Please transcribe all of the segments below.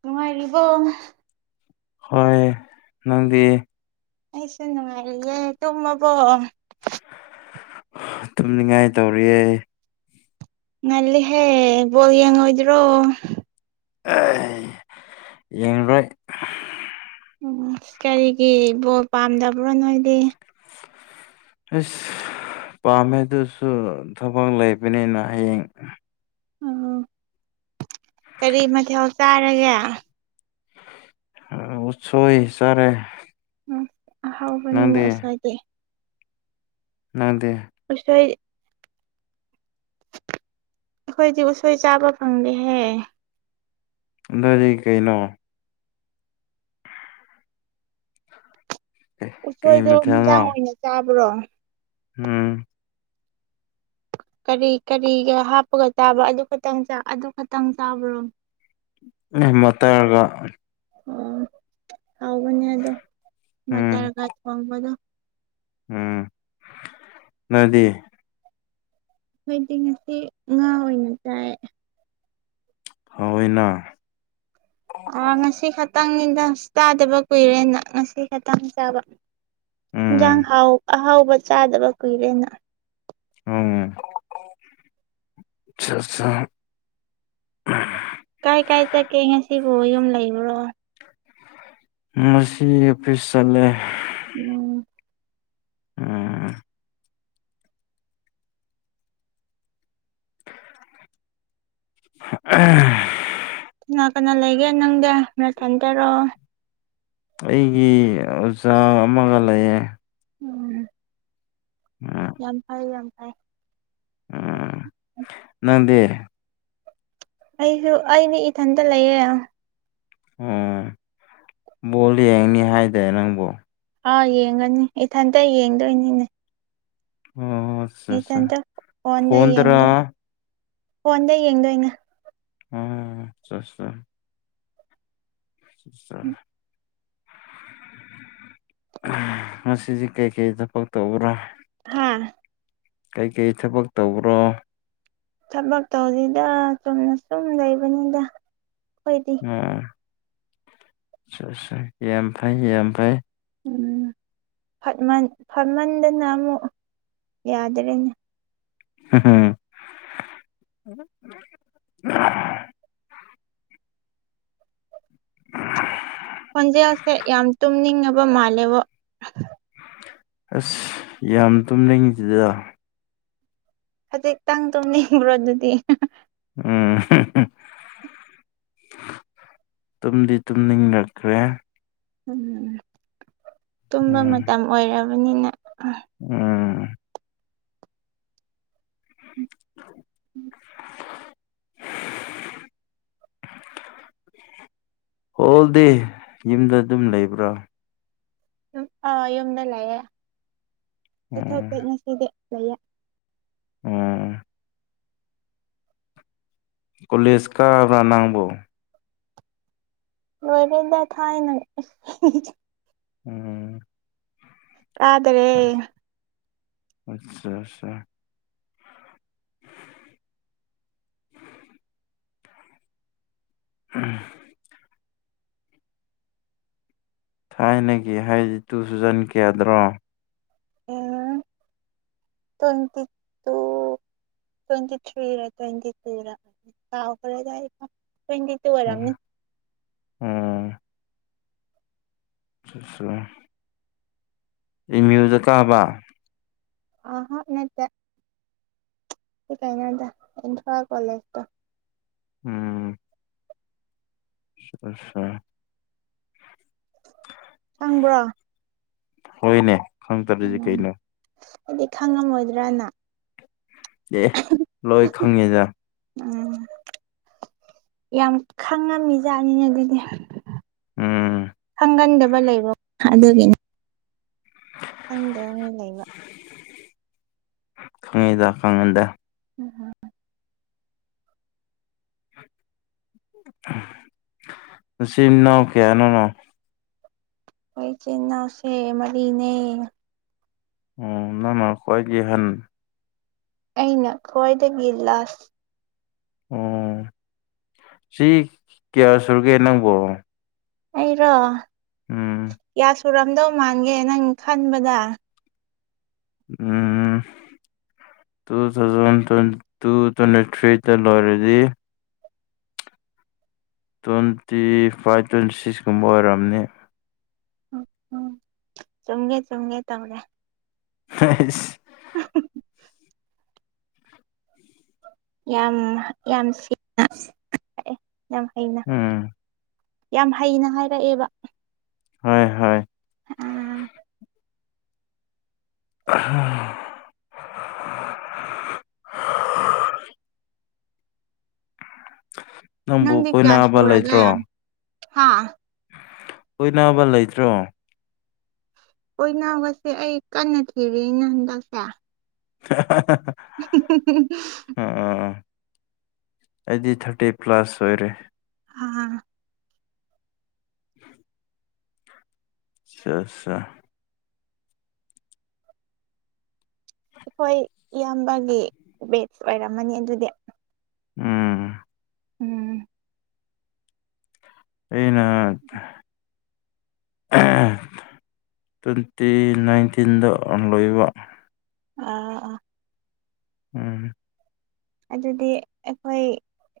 ꯅꯨꯡꯉꯥꯏꯔꯤꯕꯣ ꯍꯣꯏ ꯅꯪꯗꯤ ꯑꯩꯁꯨ ꯅꯨꯡꯉꯥꯏꯔꯤꯌꯦ ꯇꯨꯝꯃꯕꯣ ꯇꯨꯝꯅꯤꯡꯉꯥꯏ ꯇꯧꯔꯤꯌꯦ ꯅꯜꯂꯤ ꯍꯦ ꯕꯣꯜ ꯌꯦꯡꯉꯣꯏꯗ꯭ꯔꯣ ꯌꯦꯡꯔꯣꯏ ꯎ ꯀꯔꯤꯒꯤ ꯕꯣꯜ ꯄꯥꯝꯗꯕ꯭ꯔꯣ ꯅꯣꯏꯗꯤ ꯑꯁ ꯄꯥꯝꯃꯦ ꯑꯗꯨꯁꯨ ꯊꯕꯛ ꯂꯩꯕꯅꯤꯅ ꯍꯌꯦꯡ ꯎꯝ ꯀꯔꯤ ꯃꯊꯦꯜ ꯆꯥꯔꯒꯦ ꯎꯠꯁꯣꯏ ꯆꯔꯦ ꯎ ꯍꯥꯎꯕꯅꯤꯅ ꯎꯁꯥꯏꯗꯤꯦ ꯅꯪꯗꯦ ꯑꯣꯁꯣꯏ ꯑꯩꯈꯣꯏꯗꯤ ꯎꯁꯣꯏ ꯆꯥꯕ ꯐꯪꯗꯦꯍꯦ ꯑꯗꯨꯗꯤ ꯀꯩꯅꯣ ꯀꯩ ꯎꯁꯣꯏꯗꯣ ꯃꯊꯦꯜꯅꯣ ꯍꯤꯟꯖꯥꯡ ꯑꯣꯏꯅ ꯆꯥꯕ꯭ꯔꯣ ꯎꯝ ꯀꯔꯤ ꯀꯔꯤꯒ ꯍꯥꯞꯄꯒ ꯆꯥꯕ ꯑꯗꯨ ꯈꯛꯇꯪ ꯑꯗꯨ ꯈꯛꯇꯪ ꯆꯥꯕ꯭ꯔꯣ ꯃꯇꯔ ꯒꯥ ꯑꯣ ꯍꯧꯕꯅꯦ ꯑꯗꯣ ꯎꯝ ꯃꯇꯥꯔꯒ ꯊꯣꯡꯕꯗꯣ ꯎꯝ ꯅꯗꯤ ꯑꯩꯗꯤ ꯉꯁꯤ ꯉꯥ ꯑꯣꯏꯅ ꯆꯥꯏ ꯍꯧꯏꯋꯦꯅꯥ ꯑꯥ ꯉꯁꯤ ꯈꯛꯇꯪꯅꯤꯗ ꯆꯥꯗꯕ ꯀꯨꯏꯔꯦꯅ ꯉꯁꯤ ꯈꯇꯪ ꯆꯥꯕ ꯏꯟꯖꯥꯡ ꯎꯝ ꯍꯥꯎ ꯑꯍꯥꯎꯕ ꯆꯥꯗꯕ ꯀꯨꯏꯔꯦꯅ ꯎꯝ ꯑꯆꯥꯆꯥ ꯀꯥꯏ ꯀꯥꯏ ꯆꯠꯀꯦ ꯉꯁꯤꯕꯨ ꯌꯨꯝ ꯂꯩꯕ꯭ꯔꯣ ꯉꯁꯤ ꯑꯣꯠꯠꯄꯤꯁ ꯆꯠꯂꯦ ꯎꯝ ꯎꯝ ꯑꯍꯟ ꯀꯅꯥ ꯀꯅꯥ ꯂꯩꯒꯦ ꯅꯪꯗ ꯅꯊꯟꯗꯔꯑꯣ ꯑꯩꯒꯤ ꯑꯣꯖꯥ ꯑꯃꯒ ꯂꯩꯌꯦ ꯎꯝ ꯎꯝ ꯌꯥꯝ ꯐꯩ ꯌꯥꯝ ꯐꯩ ꯎꯝ ꯅꯪꯗꯦ ꯑꯩꯁꯨ ꯑꯩꯗꯤ ꯏꯊꯟꯇ ꯂꯩꯌꯦꯦ ꯑꯣ ꯕꯣꯜ ꯌꯦꯡꯅꯤ ꯍꯥꯏꯗꯦ ꯅꯪꯕꯨꯣ ꯑꯥꯎ ꯌꯦꯡꯒꯅꯤ ꯏꯊꯟꯇ ꯌꯦꯡꯗꯣꯏꯅꯤꯅꯦ ꯑꯣ ꯑꯠꯆꯥ ꯑꯠꯆꯥ ꯏꯊꯟꯇ ꯐꯣꯟꯗ ꯐꯣꯟꯗꯔꯥ ꯌꯦꯡꯗꯣꯏ ꯐꯣꯟꯗ ꯌꯦꯡꯗꯣꯏꯅꯦ ꯑꯣ ꯆꯠꯁꯦ [unintelligible] ꯉꯁꯤꯗꯤ ꯀꯩꯀꯩ ꯊꯕꯛ ꯇꯧꯕ꯭ꯔꯥ [unintelligible] ꯀꯩꯀꯩ ꯊꯕꯛ ꯇꯧꯕ꯭ꯔꯣ ꯊꯕꯛ ꯇꯧꯗꯦꯗ ꯆꯨꯝꯅ ꯁꯨꯝ ꯂꯩꯕꯅꯤꯗ ꯑꯩꯈꯣꯏꯗꯤ [unintelligible] ꯌꯥꯝ ꯐꯩ ꯌꯥꯝ ꯐꯩ ꯎꯝ ꯐꯠꯃꯟ ꯐꯠꯃꯟꯗꯅ ꯑꯃꯨꯛ ꯌꯥꯗ꯭ꯔꯦꯅꯦ [unintelligible] ꯈꯣꯟꯖꯦꯜꯁꯦ ꯌꯥꯝ ꯇꯨꯝꯅꯤꯡꯉꯕ ꯃꯥꯜꯂꯦꯕꯣ ꯑꯁ ꯌꯥꯝ ꯇꯨꯝ ꯅꯤꯡ ꯗꯦꯗ ꯈꯖꯤꯛꯇꯪ ꯇꯨꯝꯅꯤꯡꯕ꯭ꯔꯣ ꯑꯗꯨꯗꯤ ꯎꯝ ꯇꯨꯝꯗꯤ ꯇꯨꯝꯅꯤꯡꯔꯛꯈ꯭ꯔꯦ ꯇꯨꯝꯕ ꯎꯝ ꯃꯇꯝ ꯑꯣꯏꯔꯕꯅꯤꯅ ꯍꯨꯝ ꯎꯝ [inaudible] [inaudible] ꯍꯣꯜ ꯗꯦ ꯌꯨꯝꯗ ꯑꯗꯨꯝ ꯂꯩꯕ꯭ꯔꯣ ꯑꯥ ꯌꯨꯝꯗ ꯂꯩꯌꯦ ꯎꯝ ꯆꯠꯊꯣꯛꯇꯦ ꯉꯁꯤꯗꯤ ꯂꯩꯌꯦ ꯎꯝ ꯀꯣꯂꯦꯖ ꯀꯥꯕ꯭ꯔꯥ ꯅꯪꯕꯣ ꯂꯣꯏꯔꯦꯗꯥ ꯊꯥꯏꯅ ꯑꯦꯁ ꯍꯤꯍꯤ ꯎꯝ ꯀꯥꯗꯔꯦ [unintelligible] [inaudible] ꯊꯥꯏꯅꯒꯤ ꯍꯥꯏꯗꯤ ꯇꯨꯊꯥꯎꯖꯟ ꯀꯌꯥꯗꯅꯣ [inaudible] ꯇꯣꯏꯟꯇꯤ ꯇꯨ ꯇ꯭ꯋꯦꯟꯇꯤ ꯊ꯭ꯔꯤꯔꯥ ꯇ꯭ꯋꯦꯟꯇꯤ ꯇꯨꯔꯥ ꯀꯥꯎꯈꯔꯦꯗ ꯑꯩ ꯇ꯭ꯋꯦꯟꯇꯤ ꯇꯨ ꯎꯝ ꯑꯣꯏꯔꯝꯅꯤ ꯎꯝ [unintelligible] ꯑꯦꯝꯃ꯭ꯌꯨꯗ ꯀꯥꯕ ꯑꯍꯥ ꯅꯠꯇꯦ ꯀꯥꯏꯅꯣꯗ ꯏꯝꯐꯥꯜ ꯀꯣꯂꯦꯖ ꯇ ꯎꯝ [unintelligible] ꯈꯪꯕ꯭ꯔꯣ ꯍꯣꯏꯅꯦ ꯈꯪꯇꯗꯗꯤ ꯀꯩꯅꯣ ꯑꯩꯗꯤ ꯈꯪꯉꯝꯃꯣꯏꯗ꯭ꯔꯅ ꯑꯦ ꯂꯣꯏ ꯈꯪꯉꯤꯗ ꯎꯝ ꯌꯥꯝ ꯈꯪꯉꯝꯃꯤꯖꯥꯠꯅꯤꯅꯦ ꯑꯗꯨꯗꯤ ꯎꯝ ꯈꯪꯒꯟꯗꯕ ꯂꯩꯕ ꯑꯗꯨꯒꯤꯅꯤ [inaudible] ꯈꯪꯗꯕ ꯃꯤ ꯂꯩꯕ ꯈꯪꯉꯤꯗ ꯈꯪꯉꯟꯗ [unintelligible] ꯅꯆꯤꯟ ꯅꯥꯎ ꯀꯌꯥꯅꯣ ꯑꯈꯣꯏ ꯏꯆꯤꯟꯅꯥꯎꯁꯦ ꯃꯔꯤꯅꯦ ꯑꯣ ꯅꯪꯅ ꯈ꯭ꯋꯥꯏꯒꯤ ꯑꯍꯟ ꯑꯩꯅ ꯈ꯭ꯋꯥꯏꯗꯒꯤ ꯂꯥꯁ ꯑꯣ ꯆꯍꯤ ꯀꯌꯥ ꯁꯨꯔꯒꯦ ꯅꯪꯕꯣ ꯑꯩꯔꯣ ꯎꯝ ꯀꯌꯥ ꯁꯨꯔꯝꯗꯧ ꯃꯥꯟꯒꯦ ꯅꯪ ꯈꯟꯕꯗ ꯎꯝ ꯇꯨ ꯊꯥꯎꯖꯟ ꯇ꯭ꯋꯦꯟꯇꯨ ꯇ꯭ꯋꯦꯟꯇꯤ ꯊ꯭ꯔꯤꯗ ꯂꯣꯏꯔꯗꯤ ꯇ꯭ꯋꯦꯟꯇꯤ ꯐꯥꯏꯚ ꯇ꯭ꯋꯦꯟꯇꯤ ꯁꯤꯛꯁ ꯀꯨꯝꯕ ꯑꯣꯏꯔꯝꯅꯤ ꯎꯝ ꯆꯨꯝꯒꯦ ꯆꯨꯝꯒꯦ ꯇꯧꯔꯦ ꯍꯩꯁ [unintelligible] ꯌꯥꯝ ꯌꯥꯝ [unintelligible] ꯌꯥꯝ ꯍꯩꯅ ꯎꯝ ꯌꯥꯝ ꯍꯩꯅ ꯍꯥꯏꯔꯛꯑꯦꯕ ꯍꯣꯏ ꯍꯣꯏ ꯑꯥ ꯑꯍꯥ ꯅꯪꯕꯨ ꯀꯣꯏꯅꯕ ꯂꯩꯇ꯭ꯔꯣ ꯍꯥꯥ ꯀꯣꯏꯅꯕ ꯂꯩꯇ꯭ꯔꯣ ꯀꯣꯏꯅꯕꯁꯦ ꯑꯩ ꯀꯟꯅ ꯊꯤꯔꯤꯅꯦ ꯍꯟꯗꯛꯁꯦ [unintelligible] [unintelligible] ꯑꯣ ꯑꯣ ꯑꯩꯗꯤ ꯊꯥꯔꯇꯤ ꯄ꯭ꯂꯁ ꯑꯣꯏꯔꯦ ꯑꯥ [inaudible] ꯆꯠꯁꯥ ꯑꯩꯈꯣꯏ ꯏꯌꯥꯝꯕꯒꯤ ꯕꯦꯠꯆ ꯑꯣꯏꯔꯝꯃꯅꯤ ꯑꯗꯨꯗꯤ ꯎꯝ ꯎꯝ ꯑꯩꯅ ꯇ꯭ꯋꯦꯟꯇꯤ ꯅꯥꯏꯟꯇꯤꯟꯗ ꯑꯪ ꯂꯣꯏꯕ ꯑꯥ ꯑꯥ ꯎꯝ ꯑꯗꯨꯗꯤ ꯑꯩꯈꯣꯏ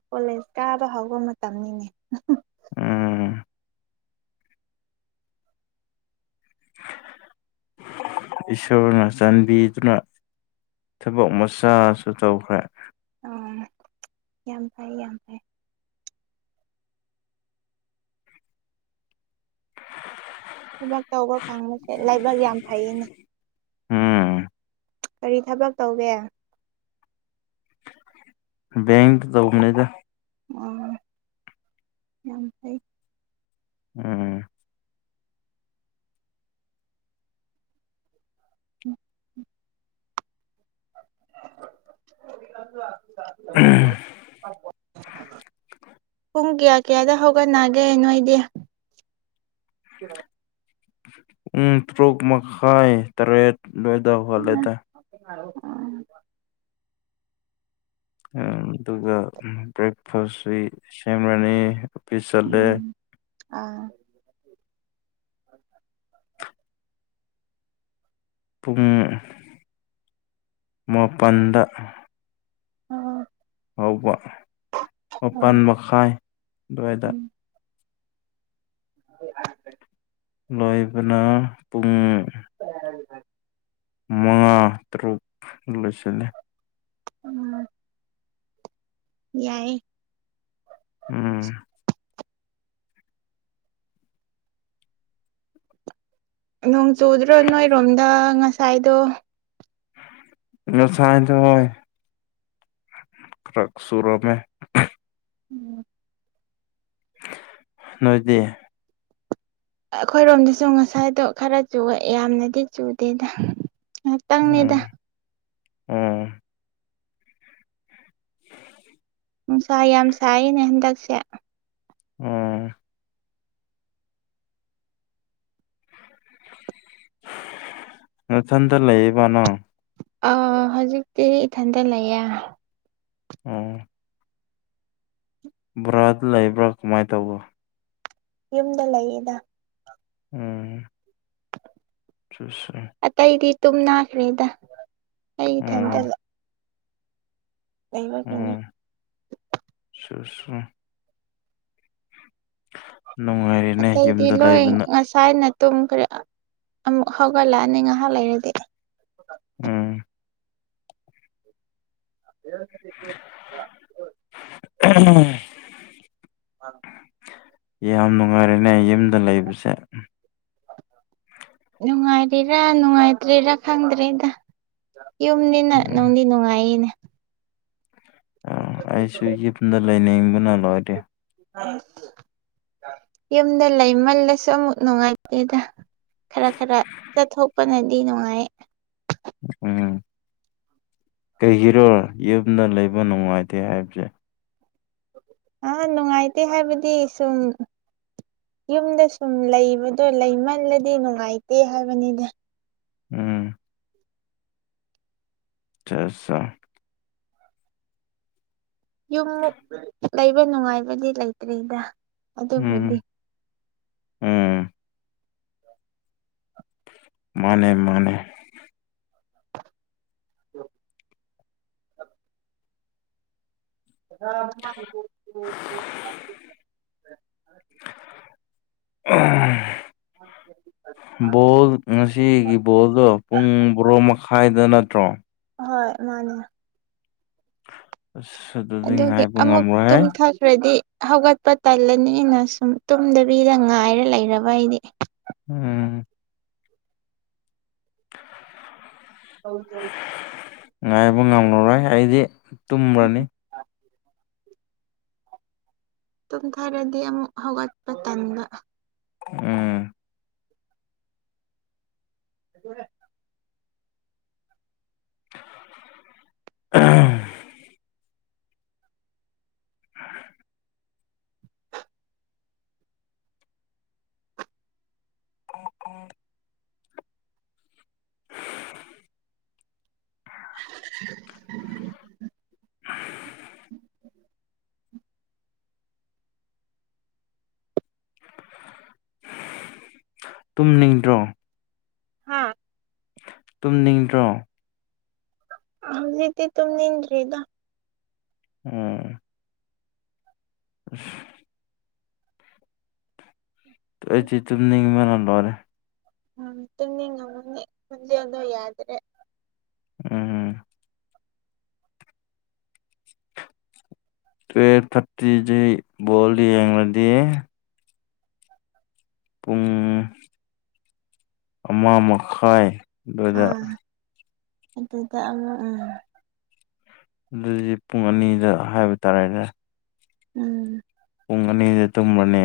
ꯀꯣꯂꯦꯖ ꯀꯥꯕ ꯍꯧꯕ ꯃꯇꯝꯅꯤꯅꯦ ꯎꯝ [unintelligible] ꯏꯁꯣꯔꯅ ꯆꯥꯟꯕꯤꯗꯨꯅ ꯊꯕꯛ ꯃꯆꯥꯁꯨ ꯇꯧꯈ꯭ꯔꯦ ꯑꯣ ꯌꯥꯝ ꯐꯩ ꯌꯥꯝ ꯐꯩ ꯊꯕꯛ ꯇꯧꯕ ꯐꯪꯕꯁꯦ ꯂꯥꯏꯕꯛ ꯌꯥꯝ ꯐꯩꯅꯦ ꯎꯝ ꯀꯔꯤ ꯊꯕꯛ ꯇꯧꯒꯦ ꯕꯦꯡꯇꯥꯥ ꯇꯧꯕꯅꯤꯗ ꯑꯣ ꯌꯥꯝ ꯐꯩ ꯎꯝ ꯎꯝ [unintelligible] ꯄꯨꯡ ꯀꯌꯥ ꯀꯌꯥꯗ ꯍꯧꯒꯠꯅꯒꯦ ꯅꯣꯏꯗꯤ ꯄꯨꯡ ꯇꯔꯨꯛ ꯃꯈꯥꯏ ꯇꯔꯦꯠ ꯑꯗꯨꯋꯥꯏꯗ ꯍꯧꯒꯠꯂꯦꯗ [unintelligible] ꯑꯗꯨꯒ ꯕ꯭ꯔꯦꯛꯐꯥꯁꯁꯤ ꯁꯦꯝꯃꯅꯤ ꯎꯝ ꯑꯥ ꯄꯨꯡ ꯃꯥꯄꯜꯗ ꯑꯣ ꯍꯧꯕ ꯑꯣ ꯃꯥꯄꯟ ꯃꯈꯥꯏ ꯑꯗꯨꯋꯥꯏꯗ ꯎꯝ [unintelligible] ꯂꯣꯏꯕꯅ ꯄꯨꯡ [unintelligible] ꯃꯉꯥ ꯇꯔꯨꯛ ꯂꯣꯏꯁꯤꯜꯂꯦ ꯎꯝ ꯌꯥꯏꯌꯦ ꯎꯝ ꯅꯣꯡ ꯆꯨꯗ꯭ꯔꯣ ꯅꯣꯏꯔꯣꯝꯗ ꯉꯁꯥꯏꯗꯣ ꯉꯁꯥꯏꯗꯣ ꯈꯔ ꯆꯨꯔꯝꯃꯦ ꯎꯝ ꯅꯣꯏꯗꯤ ꯑꯩꯈꯣꯏꯔꯣꯝꯗꯁꯨ ꯉꯁꯥꯏꯗꯣ ꯈꯔ ꯆꯨꯏꯌꯦ ꯌꯥꯝꯅꯗꯤ ꯆꯨꯗꯦꯗ ꯎꯝ ꯑꯣ ꯅꯨꯡꯁꯥ ꯌꯥꯝ ꯁꯥꯏꯅꯦ ꯍꯟꯗꯛꯁꯦ ꯎꯝ ꯅꯊꯟꯇ ꯂꯩꯌꯦꯕ ꯅꯪ ꯑ ꯍꯧꯖꯤꯛꯇꯤ ꯏꯊꯟꯇ ꯂꯩꯌꯦ ꯑꯣ ꯚꯔꯥꯗ ꯂꯩꯕ꯭ꯔꯥ ꯀꯃꯥꯏꯅ ꯇꯧꯕ ꯌꯨꯝꯗ ꯂꯩꯌꯦꯗ ꯎꯝ [unintelligible] ꯑꯇꯩꯗꯤ ꯇꯨꯝꯅꯥꯈ꯭ꯔꯦꯗ ꯑꯩ ꯏꯊꯟꯇ ꯎꯝ ꯂꯩꯕꯒꯤꯅ ꯎꯝ [unintelligible] ꯅꯨꯡꯉꯥꯏꯔꯦꯅꯦ ꯌꯨꯝꯗ ꯂꯩꯕꯅ ꯁꯥꯏꯅ ꯇꯨꯝ ꯈꯔ ꯑꯃꯨꯛ ꯍꯧꯒꯠꯂꯛꯑꯅꯤ ꯉꯥꯏꯍꯥꯛ ꯂꯩꯔꯗꯤ ꯎꯝ [unintelligible] [unintelligible] [unintelligible] ꯌꯥꯝ ꯅꯨꯡꯉꯥꯏꯔꯦꯅꯦ ꯑꯩ ꯌꯨꯝꯗ ꯂꯩꯕꯁꯦ ꯅꯨꯡꯉꯥꯏꯔꯤꯔꯥ ꯅꯨꯡꯉꯥꯏꯇ꯭ꯔꯤꯔꯥ ꯈꯪꯗ꯭ꯔꯦꯗ ꯌꯨꯝꯅꯤꯅ ꯎꯝ ꯅꯨꯡꯗꯤ ꯅꯨꯡꯉꯥꯏꯌꯦꯅꯦ ꯑ ꯑꯩꯁꯨ ꯌꯨꯝꯗ ꯂꯩꯅꯤꯡꯕꯅ ꯂꯣꯏꯔꯦ ꯌꯨꯝꯗ ꯂꯩꯃꯜꯂꯁꯨ ꯑꯃꯨꯛ ꯅꯨꯡꯉꯥꯏꯇꯦꯗ ꯈꯔ ꯈꯔ ꯆꯠꯊꯣꯛꯄꯅꯗꯤ ꯅꯨꯡꯉꯥꯏ ꯎꯝ ꯀꯩꯒꯤꯔꯣ ꯌꯨꯝꯗ ꯂꯩꯕ ꯅꯨꯉꯥꯏꯇꯦ ꯍꯥꯏꯕꯁꯦ ꯑ ꯅꯨꯉꯥꯏꯇꯦ ꯍꯥꯏꯕꯗꯤ ꯁꯨꯝ ꯌꯨꯝꯗ ꯁꯨꯝ ꯂꯩꯕꯗꯣ ꯂꯩꯃꯜꯂꯗꯤ ꯅꯨꯉꯥꯏꯇꯦ ꯍꯥꯏꯕꯅꯤꯗ ꯎꯝ ꯆ ꯁꯥ ꯌꯨꯝꯃꯨꯛ ꯂꯩꯕ ꯅꯨꯉꯥꯏꯕꯗꯤ ꯂꯩꯇ꯭ꯔꯤꯗ ꯎꯝ ꯑꯗꯨꯕꯨꯗꯤ ꯎꯝ ꯃꯥꯅꯦ ꯃꯥꯅꯦ [unintelligible] [unintelligible] [unintelligible] [unintelligible] ꯕꯣꯜ ꯉꯁꯤꯒꯤ ꯕꯣꯜꯗꯣ ꯄꯨꯡ ꯕꯣꯔꯣ ꯃꯈꯥꯏꯗ ꯅꯠꯇ꯭ꯔꯣ ꯍꯣꯏ ꯃꯥꯅꯦ ꯑꯁ ꯑꯗꯨ ꯑꯗꯨꯒꯤ ꯑꯃꯨꯛ ꯇꯨꯝꯊꯠ ꯈ꯭ꯔꯗꯤ ꯍꯧꯒꯠꯄ ꯇꯜꯂꯅꯦꯅ ꯁꯨꯝ ꯇꯨꯝꯗꯕꯤꯗ ꯉꯥꯏꯔ ꯂꯩꯔꯕ ꯑꯩꯗꯤ ꯎꯝ [unintelligible] ꯉꯥꯏꯕ ꯉꯝꯃꯔꯣꯏ ꯑꯩꯗꯤ ꯇꯨꯝꯔꯅꯤ ꯇꯨꯝꯊꯔꯗꯤ ꯑꯃꯨꯛ ꯍꯧꯒꯠꯄ ꯇꯟꯕ ꯎꯝ [unintelligible] [unintelligible] [unintelligible] [unintelligible] ꯇꯨꯝꯅꯤꯡꯗ꯭ꯔꯣ ꯍꯥꯥ ꯇꯨꯝꯅꯤꯡꯗ꯭ꯔꯣ ꯍꯧꯖꯤꯛꯇꯤ ꯇꯨꯝꯅꯤꯡꯗ꯭ꯔꯤꯗ ꯎꯝ ꯑꯁ ꯑꯩꯆꯤ ꯇꯨꯝꯅꯤꯡꯕꯅ ꯂꯣꯢꯔꯦ ꯎꯝ ꯇꯨꯝꯅꯤꯡ ꯉꯝꯃꯅꯤ ꯈꯣꯟꯖꯦꯟꯗꯣ ꯌꯥꯗꯔꯦ ꯎꯝ ꯇꯨꯌꯦꯞ ꯊꯥꯔꯇꯤꯗꯤ ꯕꯣꯜ ꯌꯦꯡꯂꯗꯤ ꯄꯨꯡ ꯑꯃ ꯃꯈꯥꯏ ꯑꯗꯨꯗ ꯑꯥ ꯑꯗꯨꯗ ꯑꯃꯨꯛ ꯑꯥ ꯑꯗꯨꯏꯗꯤ ꯄꯨꯡ ꯑꯅꯤꯗ ꯍꯥꯏꯕ ꯇꯥꯔꯦꯅꯦ ꯎꯝ ꯄꯨꯡ ꯑꯅꯤꯗ ꯇꯨꯝꯃꯅꯦ